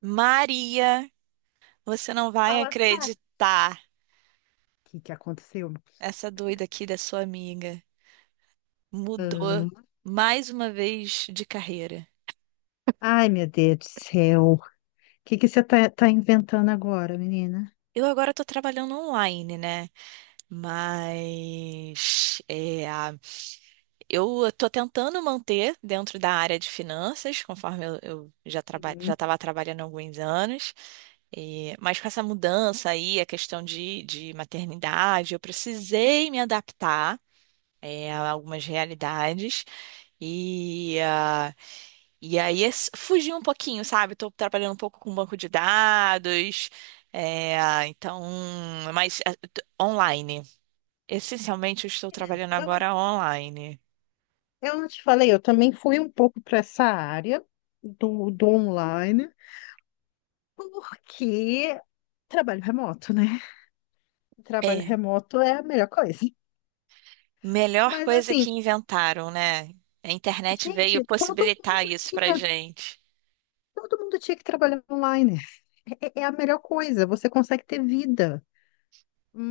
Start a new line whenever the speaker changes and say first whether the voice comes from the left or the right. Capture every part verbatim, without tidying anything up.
right: Maria, você não vai
left: Fala, Sara. O
right: acreditar.
left: que que aconteceu?
right: Essa doida aqui da sua amiga mudou
left: Hum.
right: mais uma vez de carreira.
left: Ai, meu Deus do céu. O que que você tá, tá inventando agora, menina?
right: Eu agora tô trabalhando online, né? Mas é, eu tô tentando manter dentro da área de finanças, conforme eu, eu já traba, já
left: Sim.
right: estava trabalhando há alguns anos. E- mas com essa mudança aí, a questão de, de maternidade, eu precisei me adaptar é, a algumas realidades. E, ah, e aí é s- fugir um pouquinho, sabe? Estou trabalhando um pouco com banco de dados, é, então, mas ah, t- online. Essencialmente, eu estou
left: Menina,
right: trabalhando
left: Eu,
right: agora online.
left: eu não te falei, eu também fui um pouco para essa área do, do online, porque trabalho remoto, né? Trabalho
right: É,
left: remoto é a melhor coisa.
right: melhor
left: Mas
right: coisa
left: assim,
right: que inventaram, né? A internet veio
left: gente, todo
right: possibilitar
left: mundo
right: isso pra
left: tinha,
right: gente.
left: todo mundo tinha que trabalhar online. É, é é a melhor coisa, você consegue ter vida.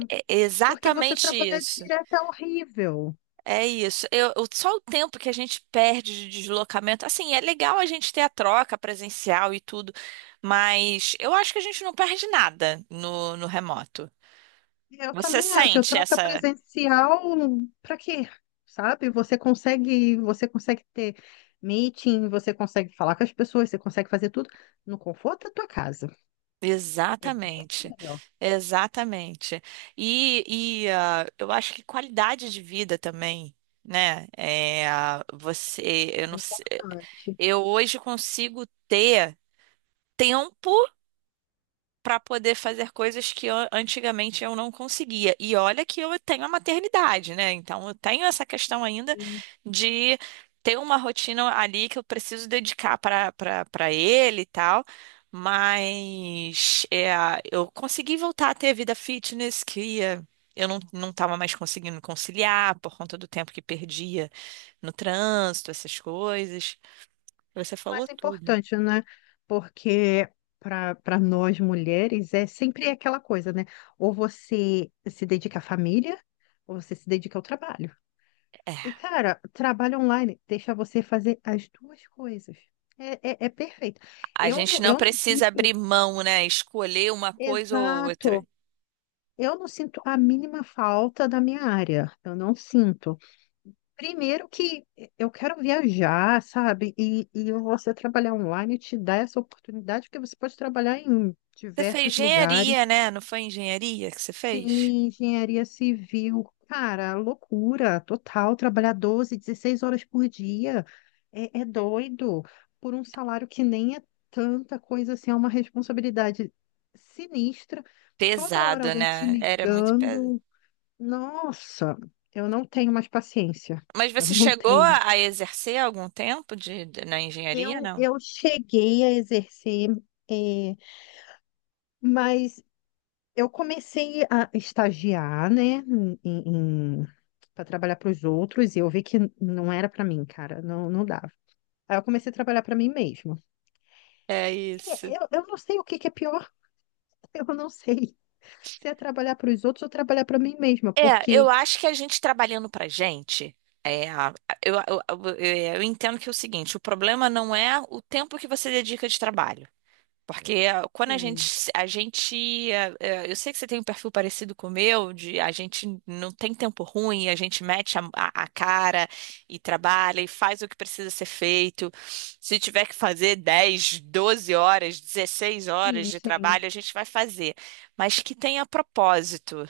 right: É
left: Porque você
right: exatamente
left: trabalha
right: isso.
left: direto é horrível.
right: É isso. Eu, eu- só o tempo que a gente perde de deslocamento. Assim, é legal a gente ter a troca presencial e tudo, mas eu acho que a gente não perde nada no, no remoto.
left: Eu
right: Você
left: também acho, eu
right: sente
left: troca
right: essa.
left: presencial para quê? Sabe? Você consegue, você consegue ter meeting, você consegue falar com as pessoas, você consegue fazer tudo no conforto da tua casa. É muito
right: Exatamente.
left: melhor,
right: Exatamente. E, e ah, eu acho que qualidade de vida também, né? É, ah, você, eu
left: mais
right: não sei.
left: importante.
right: Eu hoje consigo ter tempo para poder fazer coisas que eu- antigamente eu não conseguia. E olha que eu tenho a maternidade, né? Então eu tenho essa questão ainda
left: E
right: de ter uma rotina ali que eu preciso dedicar para para para ele e tal. Mas é, eu consegui voltar a ter vida fitness que eh, eu não não estava mais conseguindo conciliar por conta do tempo que perdia no trânsito, essas coisas. Você falou
left: mais
right: tudo.
left: importante, né? Porque para para nós mulheres é sempre aquela coisa, né? Ou você se dedica à família, ou você se dedica ao trabalho. E, cara, trabalho online deixa você fazer as duas coisas. É, é, é perfeito.
right: A
left: Eu,
right: gente
left: não-
right: não
left: eu não
right: precisa
left: sinto.
right: abrir mão, né? Escolher uma coisa ou outra.
left: Exato. Eu não sinto a mínima falta da minha área. Eu não sinto. Primeiro que eu quero viajar, sabe? E, e você trabalhar online te dá essa oportunidade, porque você pode trabalhar em
right: Você fez
left: diversos
right: engenharia,
left: lugares.
right: né? Não foi engenharia que você fez?
left: Sim, engenharia civil. Cara, loucura total. Trabalhar doze, dezesseis horas por dia é, é doido. Por um salário que nem é tanta coisa assim, é uma responsabilidade sinistra. Toda hora
right: Pesado,
left: alguém te
right: né? Era muito pesado.
left: ligando. Nossa, eu não tenho mais paciência.
right: Mas
left: Eu
right: você
left: não
right: chegou
left: tenho.
right: a a exercer algum tempo de, de- na engenharia,
left: Eu,
right: não?
left: eu cheguei a exercer, é, mas eu comecei a estagiar, né, em, para trabalhar para os outros e eu vi que não era para mim, cara, não, não dava. Aí eu comecei a trabalhar para mim mesma.
right: É
left: E
right: isso.
left: Eu, eu não sei o que que é pior, eu não sei se é trabalhar para os outros ou trabalhar para mim mesma,
right: É,
left: porque
right: eu acho que a gente trabalhando pra gente, é, a- eu, eu, eu, eu entendo que é o seguinte, o problema não é o tempo que você dedica de trabalho. Porque ah, quando a gente,
left: sim,
right: a gente, ah, ah, eu sei que você tem um perfil parecido com o meu, de a gente não tem tempo ruim, a gente mete a, a- a cara e trabalha e faz o que precisa ser feito. Se tiver que fazer dez doze horas, dezesseis horas
left: sim,
right: de
left: sim.
right: trabalho, a gente vai fazer, mas que tenha propósito.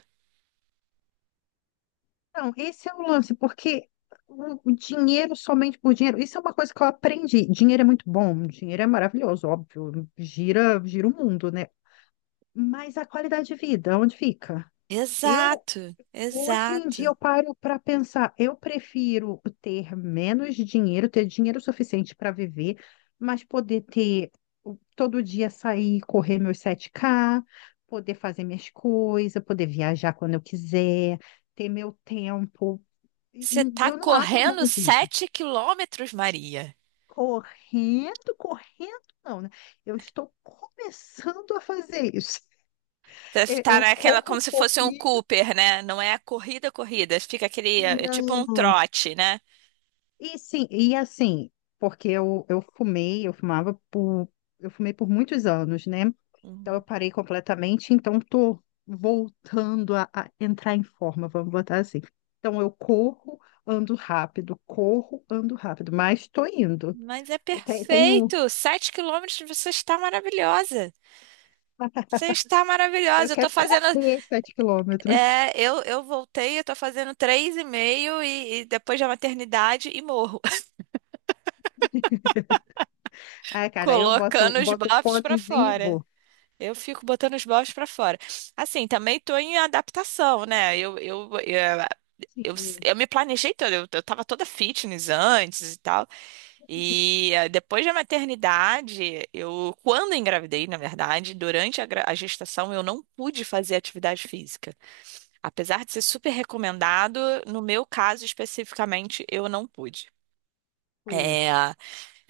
left: Não, esse é o lance, porque o o dinheiro somente por dinheiro, isso é uma coisa que eu aprendi. Dinheiro é muito bom, dinheiro é maravilhoso, óbvio, gira, gira o mundo, né? Mas a qualidade de vida, onde fica? Eu,
right: Exato,
left: Hoje em dia
right: exato.
left: eu paro para pensar, eu prefiro ter menos dinheiro, ter dinheiro suficiente para viver, mas poder ter o- todo dia sair, correr meus sete ká, poder fazer minhas coisas, poder viajar quando eu quiser, ter meu tempo. E
right: Você tá
left: eu não abro mão
right: correndo
left: disso.
right: sete quilômetros, Maria.
left: Correndo, correndo não, né? Eu estou começando a fazer isso. Eu,
right: Tá
left: eu
right: naquela
left: corro um
right: como se fosse um
left: pouquinho.
right: Cooper, né? Não é a corrida, corrida. Fica aquele, é tipo um
left: Não.
right: trote, né?
left: E sim, e assim, porque eu, eu fumei, eu fumava por, eu fumei por muitos anos, né? Então eu
right: Uhum.
left: parei completamente, então tô voltando a, a entrar em forma, vamos botar assim. Então eu corro, ando rápido, corro, ando rápido, mas tô indo.
right: Mas é
left: Eu te- tenho,
right: perfeito. Sete quilômetros, você está maravilhosa. Você está
left: eu
right: maravilhosa. Eu tô
left: quero
right: fazendo,
left: correr sete quilômetros.
right: é, eu, eu voltei, eu tô fazendo três e meio e, e depois da maternidade e morro,
left: Ah, cara, eu boto,
right: colocando os
left: boto o
right: bofs para
left: fonezinho e
right: fora.
left: vou.
right: Eu fico botando os bofs para fora. Assim, também tô em adaptação, né? Eu, eu, eu- Eu, s-
left: Sim,
right: eu me planejei toda, eu, eu tava toda fitness antes e tal. E eh, depois da maternidade, eu, quando engravidei, na verdade, durante a, gra- a gestação, eu não pude fazer atividade física. Apesar de ser super recomendado, no meu caso especificamente, eu não pude. É,
left: putz.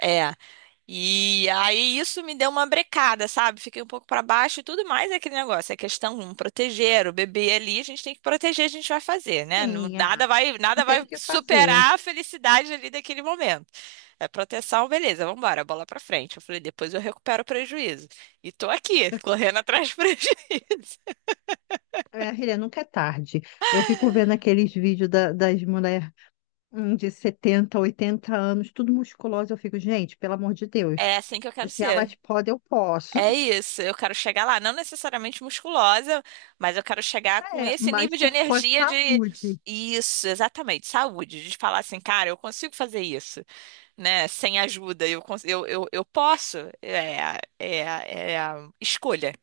right: é, e aí isso me deu uma brecada, sabe? Fiquei um pouco para baixo e tudo mais é aquele negócio. É questão um, proteger o bebê ali, a gente tem que proteger, a gente vai fazer, né? Não-
left: Sim,
right: Nada
left: ah,
right: vai,
left: não
right: nada
left: tenho
right: vai
left: o que fazer.
right: superar a felicidade ali daquele momento. É proteção, beleza, vamos embora, bola para frente. Eu falei, depois eu recupero o prejuízo. E tô aqui, correndo atrás do prejuízo.
left: É, filha, nunca é tarde. Eu fico vendo aqueles vídeos da- das mulheres de setenta, oitenta anos, tudo musculosa. Eu fico, gente, pelo amor de Deus,
right: É assim que eu quero
left: se
right: ser.
left: elas podem, eu posso.
right: É isso, eu quero chegar lá, não necessariamente musculosa, mas eu quero chegar com
left: É,
right: esse
left: mas
right: nível de
left: com, com a
right: energia de
left: saúde.
right: isso, exatamente, saúde, de falar assim, cara, eu consigo fazer isso, né? Sem ajuda, eu cons- eu, eu, eu posso, é, é, é a escolha,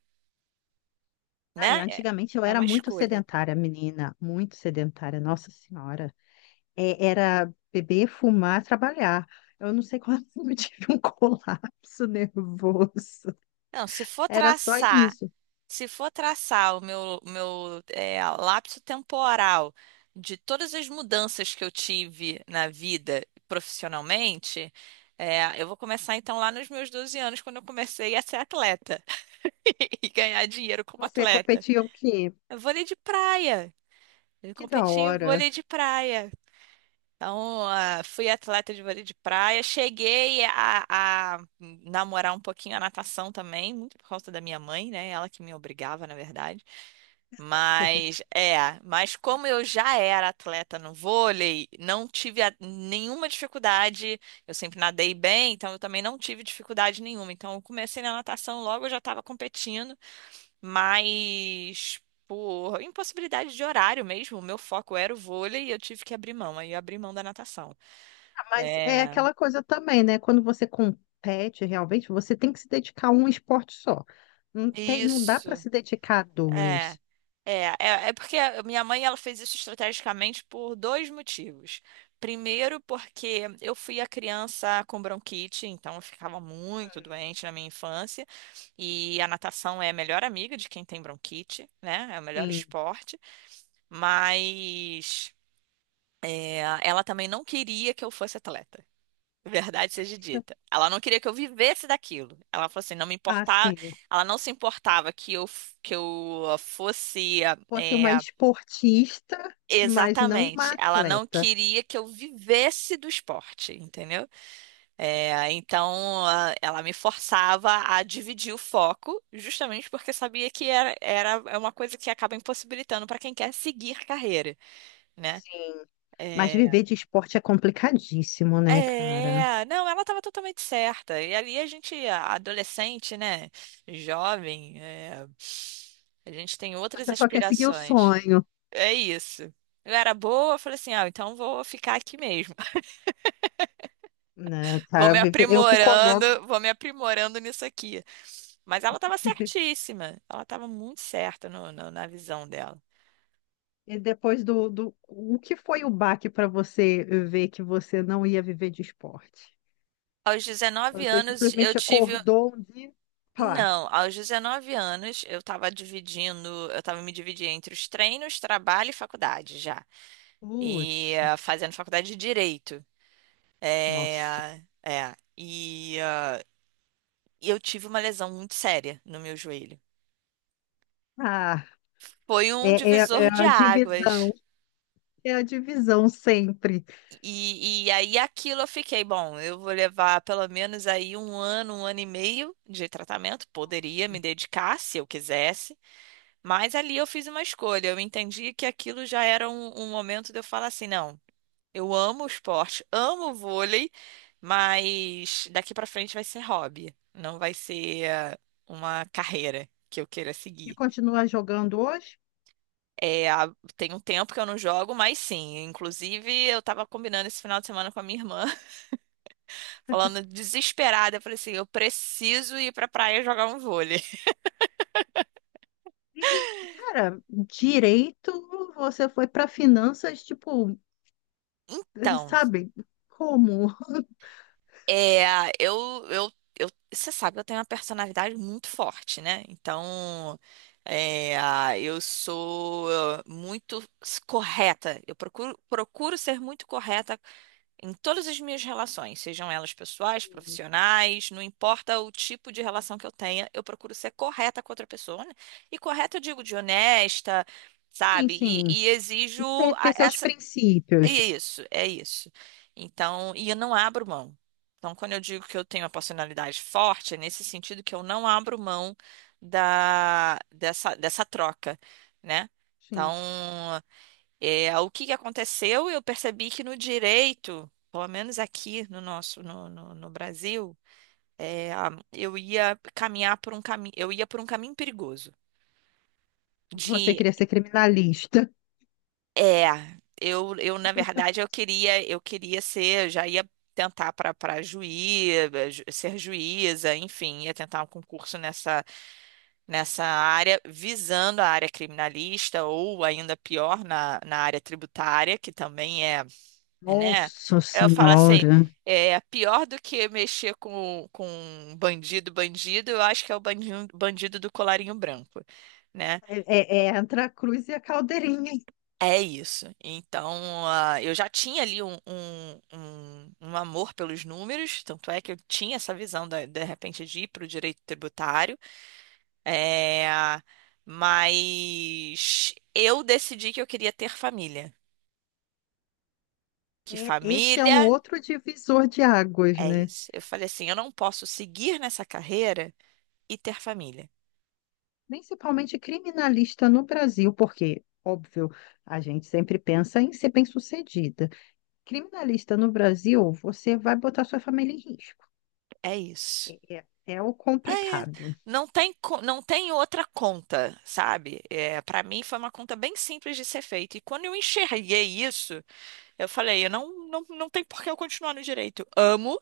left: Ai,
right: né? É
left: antigamente eu
right: é
left: era
right: uma
left: muito
right: escolha.
left: sedentária, menina, muito sedentária, Nossa Senhora. É, era beber, fumar, trabalhar. Eu não sei quando eu tive um colapso nervoso.
right: Não, se for
left: Era só
right: traçar.
left: isso.
right: Se for traçar o meu, meu eh, lapso temporal de todas as mudanças que eu tive na vida profissionalmente, eh, eu vou começar então lá nos meus doze anos, quando eu comecei a ser atleta e ganhar dinheiro como
left: Você
right: atleta.
left: competia o quê?
right: É vôlei de praia. Eu
left: Que da
right: competi em
left: hora.
right: vôlei de praia. Então, ah, fui atleta de vôlei de praia. Cheguei a, a namorar um pouquinho a natação também, muito por causa da minha mãe, né? Ela que me obrigava, na verdade. Mas é, mas como eu já era atleta no vôlei, não tive a- nenhuma dificuldade. Eu sempre nadei bem, então eu também não tive dificuldade nenhuma. Então eu comecei na natação logo, eu já estava competindo, mas por impossibilidade de horário mesmo, o meu foco era o vôlei e eu tive que abrir mão. Aí eu abri mão da natação.
left: Mas é
right: É.
left: aquela coisa também, né? Quando você compete realmente, você tem que se dedicar a um esporte só. Não tem, não dá para
right: Isso.
left: se dedicar a
right: É,
left: dois.
right: é, é, é porque a minha mãe ela fez isso estrategicamente por dois motivos. Primeiro, porque eu fui a criança com bronquite, então eu ficava muito doente na minha infância, e a natação é a melhor amiga de quem tem bronquite, né? É o melhor
left: Sim.
right: esporte, mas é, ela também não queria que eu fosse atleta. Verdade seja dita. Ela não queria que eu vivesse daquilo. Ela falou assim, não me importava,
left: Assim,
right: ela não se importava que eu, f- que eu fosse,
left: fosse uma
right: é,
left: esportista, mas não uma
right: exatamente. Ela não
left: atleta.
right: queria que eu vivesse do esporte, entendeu? É, então, a- ela me forçava a dividir o foco, justamente porque sabia que era, era é uma coisa que acaba impossibilitando para quem quer seguir carreira, né?
left: Sim. Mas
right: Eh,
left: viver de esporte é complicadíssimo, né, cara?
right: É, não, ela estava totalmente certa. E ali a gente, a- adolescente, né? Jovem, é, a gente tem outras
left: Você só quer seguir o
right: aspirações.
left: sonho,
right: É isso. Eu era boa, eu falei assim, ah, então vou ficar aqui mesmo.
left: né,
right: Vou
left: cara?
right: me
left: Viver- Eu fico olhando.
right: aprimorando, vou me aprimorando nisso aqui. Mas ela estava certíssima. Ela estava muito certa no- no- na visão dela.
left: E depois do, do... O que foi o baque para você ver que você não ia viver de esporte?
right: Aos dezenove
left: Você
right: anos, eu
left: simplesmente
right: tive.
left: acordou um dia e pá,
right: Não, aos dezenove anos eu estava dividindo, eu estava me dividindo entre os treinos, trabalho e faculdade já. E
left: putz,
right: eh, fazendo faculdade de direito.
left: nossa.
right: É, é, e eh, e eu tive uma lesão muito séria no meu joelho.
left: Ah,
right: Foi um
left: é, é, é
right: divisor de
left: a divisão,
right: águas.
left: é a divisão sempre.
right: E, e aí aquilo eu fiquei, bom, eu vou levar pelo menos aí um ano, um ano e meio de tratamento, poderia me dedicar se eu quisesse. Mas ali eu fiz uma escolha. Eu entendi que aquilo já era um, um momento de eu falar assim: não, eu amo o esporte, amo o vôlei, mas daqui pra frente vai ser hobby, não vai ser eh, uma carreira que eu queira
left: E
right: seguir.
left: continua jogando hoje?
right: É, há- tem um tempo que eu não jogo, mas sim. Inclusive, eu tava combinando esse final de semana com a minha irmã, falando desesperada. Eu falei assim: eu preciso ir pra praia jogar um vôlei.
left: E, e, cara, direito, você foi para finanças, tipo,
right: Então.
left: sabe, como?
right: É, eu, eu, eu, você sabe, eu tenho uma personalidade muito forte, né? Então, é, eu sou ah, muito correta. Eu procuro, procuro ser muito correta em todas as minhas relações, sejam elas pessoais, profissionais, não importa o tipo de relação que eu tenha, eu procuro ser correta com outra pessoa, né? E correta, eu digo, de honesta,
left: Sim,
right: sabe? E,
left: sim,
right: e exijo
left: você ter seus
right: é
left: princípios.
right: isso, é isso. Então, e eu não abro mão. Então, quando eu digo que eu tenho uma personalidade forte, é nesse sentido que eu não abro mão da, dessa, dessa troca, né? Então,
left: Sim,
right: é, o que que aconteceu? Eu percebi que no direito, pelo menos aqui no nosso, no, no, no Brasil, é, a- eu ia caminhar por um caminho, eu ia por um caminho perigoso
left: você
right: de.
left: queria ser criminalista.
right: É, eu, eu na verdade eu queria Eu queria ser, eu já ia tentar para para juiz, ser juíza, enfim, ia tentar um concurso nessa nessa área, visando a área criminalista ou ainda pior na, na área tributária, que também é, né?
left: Nossa
right: Eu falo assim,
left: Senhora.
right: é pior do que mexer com com um bandido, bandido, eu acho que é o bandido, bandido do colarinho branco, né?
left: É, é- é entre a cruz e a caldeirinha.
right: É isso. Então, ah, eu já tinha ali um, um, um- um amor pelos números, tanto é que eu tinha essa visão da- de repente de ir para o direito tributário. É, mas eu decidi que eu queria ter família. Que
left: É, esse é um
right: família
left: outro divisor de águas,
right: é
left: né?
right: isso. Eu falei assim: eu não posso seguir nessa carreira e ter família.
left: Principalmente criminalista no Brasil, porque, óbvio, a gente sempre pensa em ser bem-sucedida. Criminalista no Brasil, você vai botar sua família em risco.
right: É isso.
left: É, é- é o
right: É,
left: complicado.
right: não tem, co- não tem outra conta, sabe? É, para mim foi uma conta bem simples de ser feita. E quando eu enxerguei isso, eu falei, eu não, não, não tem por que eu continuar no direito. Amo,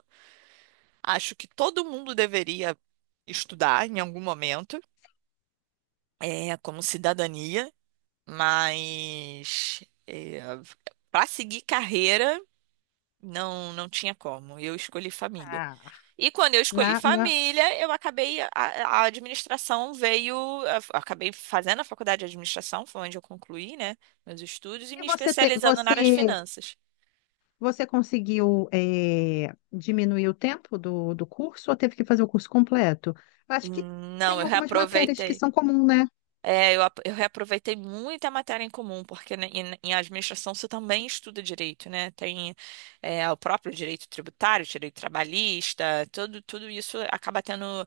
right: acho que todo mundo deveria estudar em algum momento, é, como cidadania, mas é, para seguir carreira, não, não tinha como. Eu escolhi família.
left: Ah,
right: E quando eu escolhi
left: na, na...
right: família, eu acabei, a, a administração veio, eu acabei fazendo a faculdade de administração, foi onde eu concluí, né, meus estudos, e
left: E
right: me
left: você, te-
right: especializando na área de
left: você,
right: finanças.
left: você conseguiu é, diminuir o tempo do, do curso ou teve que fazer o curso completo? Acho que
right: Não,
left: tem
right: eu
left: algumas matérias que
right: reaproveitei.
left: são comuns, né?
right: É, eu, ap- eu reaproveitei muita matéria em comum, porque né, em, em administração você também estuda direito, né? Tem é, o próprio direito tributário, direito trabalhista, tudo, tudo isso acaba tendo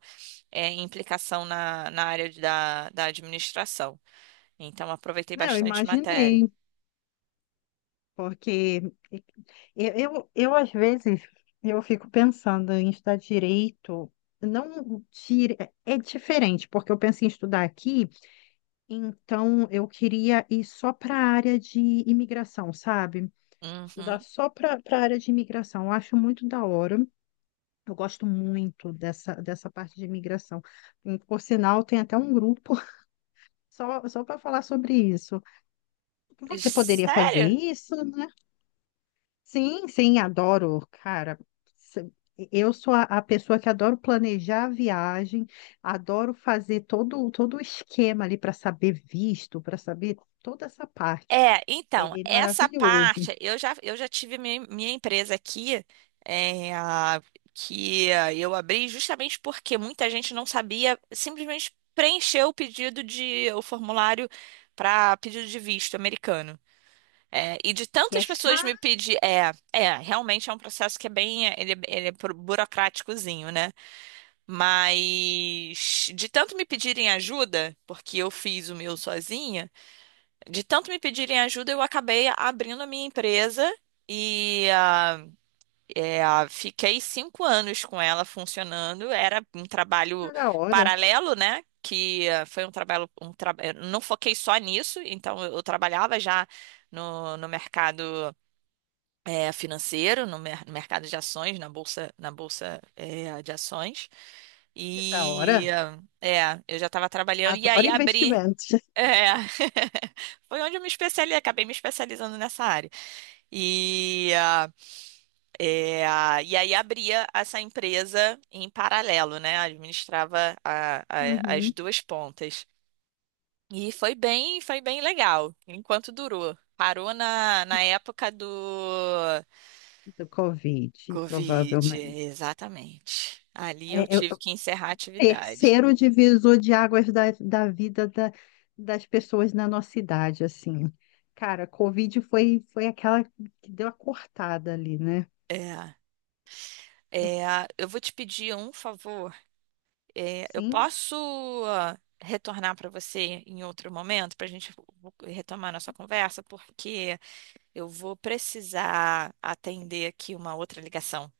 right: é, implicação na, na área de- da, da administração. Então aproveitei
left: Não, eu
right: bastante matéria.
left: imaginei. Porque eu, eu, eu, às vezes, eu fico pensando em estudar direito, não dire... é diferente, porque eu pensei em estudar aqui, então eu queria ir só para a área de imigração, sabe?
right: Uhum.
left: Estudar só para a área de imigração. Eu acho muito da hora. Eu gosto muito dessa, dessa parte de imigração. E, por sinal, tem até um grupo só, só para falar sobre isso. Você poderia fazer
right: Sério?
left: isso? Né? Sim, sim, adoro, cara. Se- Eu sou a, a pessoa que adoro planejar a viagem, adoro fazer todo, todo o esquema ali para saber visto, para saber toda essa parte.
right: É, então,
left: É, é
right: essa
left: maravilhoso.
right: parte, eu já, eu já tive minha, minha empresa aqui, é, a- que ah, eu abri justamente porque muita gente não sabia, simplesmente preencher o pedido de, o formulário para pedido de visto americano. É, e de
left: E
right: tantas
left: é
right: pessoas me
left: chato
right: pedir, é, é, realmente é um processo que é bem, ele, é, ele é pro- burocráticozinho, né? Mas de tanto me pedirem ajuda, porque eu fiz o meu sozinha, de tanto me pedirem ajuda, eu acabei abrindo a minha empresa e ah, é, ah, fiquei cinco anos com ela funcionando. Era um trabalho
left: da hora,
right: paralelo, né? Que ah, foi um trabalho, um tra... eu não foquei só nisso, então eu eu trabalhava já no, no mercado é, financeiro, no mer- mercado de ações, na bolsa, na bolsa é, de ações.
left: que da
right: E
left: hora.
right: é, eu já estava trabalhando e aí
left: Adoro
right: abri.
left: investimentos.
right: É, foi onde eu me especializei, acabei me especializando nessa área. E, ah, é, ah, e aí abria essa empresa em paralelo, né? Administrava a- a- as
left: Uhum,
right: duas pontas. E foi bem, foi bem legal, enquanto durou. Parou na, na época do
left: do Covid,
right: Covid,
left: provavelmente.
right: exatamente. Ali eu
left: É,
right: tive que encerrar a atividade.
left: terceiro divisor de águas da, da vida da- das pessoas na nossa idade, assim. Cara, Covid foi, foi aquela que deu a cortada ali, né?
right: É, é, eu vou te pedir um favor. É, eu
left: Sim?
right: posso ah, retornar para você em outro momento para a gente retomar nossa conversa, porque eu vou precisar atender aqui uma outra ligação.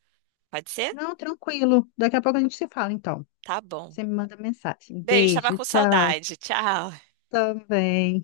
right: Pode ser?
left: Não, tranquilo. Daqui a pouco a gente se fala, então.
right: Tá bom.
left: Você me manda mensagem.
right: Beijo, estava
left: Beijo,
right: com
left: tchau.
right: saudade. Tchau.
left: Também.